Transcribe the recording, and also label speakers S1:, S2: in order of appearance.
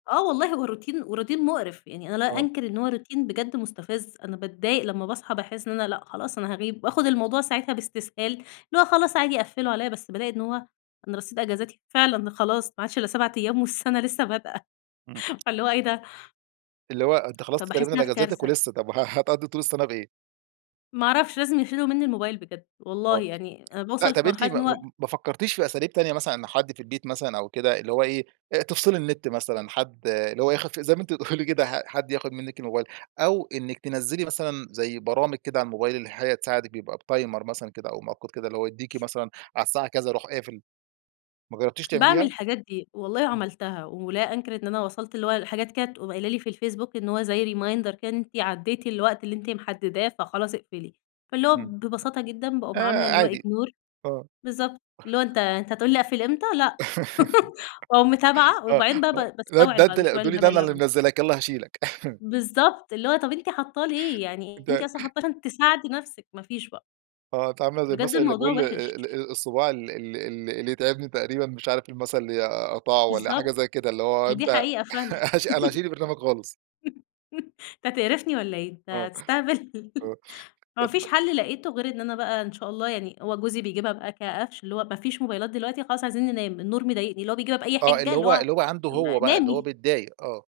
S1: آه والله هو روتين، وروتين مُقرف، يعني أنا لا
S2: آه.
S1: أنكِر إن هو روتين بجد مُستفز، أنا باتضايق لما باصحى باحسّ إن أنا لأ، خلاص أنا هاغيب وآخد الموضوع ساعتها باستسهال، اللي هو خلاص عادي قفِّلوا عليَّ، بس بالاقي إن هو أنا رصيد أجازاتي فعلًا خلاص، ما عادش إلّا 7 أيام والسنة لسه بادئة
S2: إمم.
S1: فاللي هو إيه ده!
S2: اللي هو أنتِ خلصتِ
S1: فباحس
S2: تقريبًا
S1: إن أنا في
S2: الأجازاتِك
S1: كارثة.
S2: ولسه طب وه هتقضّي طول السنة بإيه؟
S1: ما أعرفش، لازم يشيلوا مني الموبايل بجد، والله
S2: آه،
S1: يعني أنا
S2: لأ،
S1: باوصل
S2: طَب
S1: في
S2: أنتِ
S1: مرحلة إن
S2: ما
S1: هو
S2: م م ما فكرتيش في أساليب تانية مثلًا، إن حد في البيت مثلًا أو كده، اللي هو إيه، آآ، تفصِلي النت مثلًا، حد اللي هو يخف زي ما أنتِ بتقولي كده حد ياخد منِّك الموبايل؟ أو إنِّك تنَزِّلِي مثلًا زي برامج كده على الموبايل اللي هي تساعدك، بيبقى بتايمر مثلًا كده أو مؤقت كده، اللي هو يديكي مثلًا على الساعة كذا يروح قافل، ما جرّبتيش
S1: باعمل
S2: تعمليها؟
S1: الحاجات دي، والله
S2: إمم.
S1: عملتها، ولا أنكِر إن أنا وصلت اللي هو حاجات كده تقوم قايلة لي في الفيسبوك، إن هو زي reminder كده، إن أنتِ عدّيتِ الوقت اللي أنتِ محدّداه فخلاص اقفلي، فاللي هو
S2: إمم.
S1: ببساطة جدًا باقوم عاملة
S2: آآ،
S1: اللي هو
S2: عادي
S1: ignore،
S2: آه.
S1: بالضبط اللي هو أنتَ أنتَ هتقول لي أقفل إمتى؟! لأ، وأقوم متابعة
S2: آه،
S1: وبعدين بقى
S2: آه،
S1: ب
S2: اللي هو ده
S1: باستوعب
S2: أنت
S1: بعد
S2: ال
S1: شوية،
S2: هتقولي
S1: الهبل
S2: ده
S1: اللي
S2: أنا
S1: أنا
S2: اللي
S1: باعملُه.
S2: منزِّلاك، يالّا هاشيلك.
S1: بالضبط، اللي هو طَب أنتِ حاطّاه ليه! يعني أنتِ
S2: أنت
S1: أصلًا حاطّاه عشان تساعدي نفسك، ما فيش بقى.
S2: آه، أنتِ عاملة زي
S1: بجد
S2: المثل اللي
S1: الموضوع
S2: بيقول آآ، آآ،
S1: وِحِش.
S2: ال الصُباع ال ال ال اللي يتعبني تقريبًا مش عارف المثل، اللي أقطعه والَّا حاجة
S1: بالضبط،
S2: زي كده، اللي هو
S1: أهي دي
S2: أنت
S1: حقيقة فعلًا
S2: هاش أنا هاشيل البرنامج خالص.
S1: أنت هتقرفني والَّا إيه؟ أنت
S2: آه،
S1: هتستهبل؟
S2: آه،
S1: ما
S2: طب
S1: فيش حل لقيتُه غير إن أنا بقى إن شاء الله يعني هو جوزي بيجيبها بقى كقفش، اللي هو ما فيش موبايلات دلوقتي، خلاص عايزين ننام، النور مضايقني، اللي هو بيجيبها بأي
S2: آه،
S1: حِجَّة،
S2: اللي
S1: اللي
S2: هو
S1: هو
S2: اللي هو عنده
S1: م
S2: هو بقى، اللي هو
S1: نامي.
S2: بيتضايق، آه.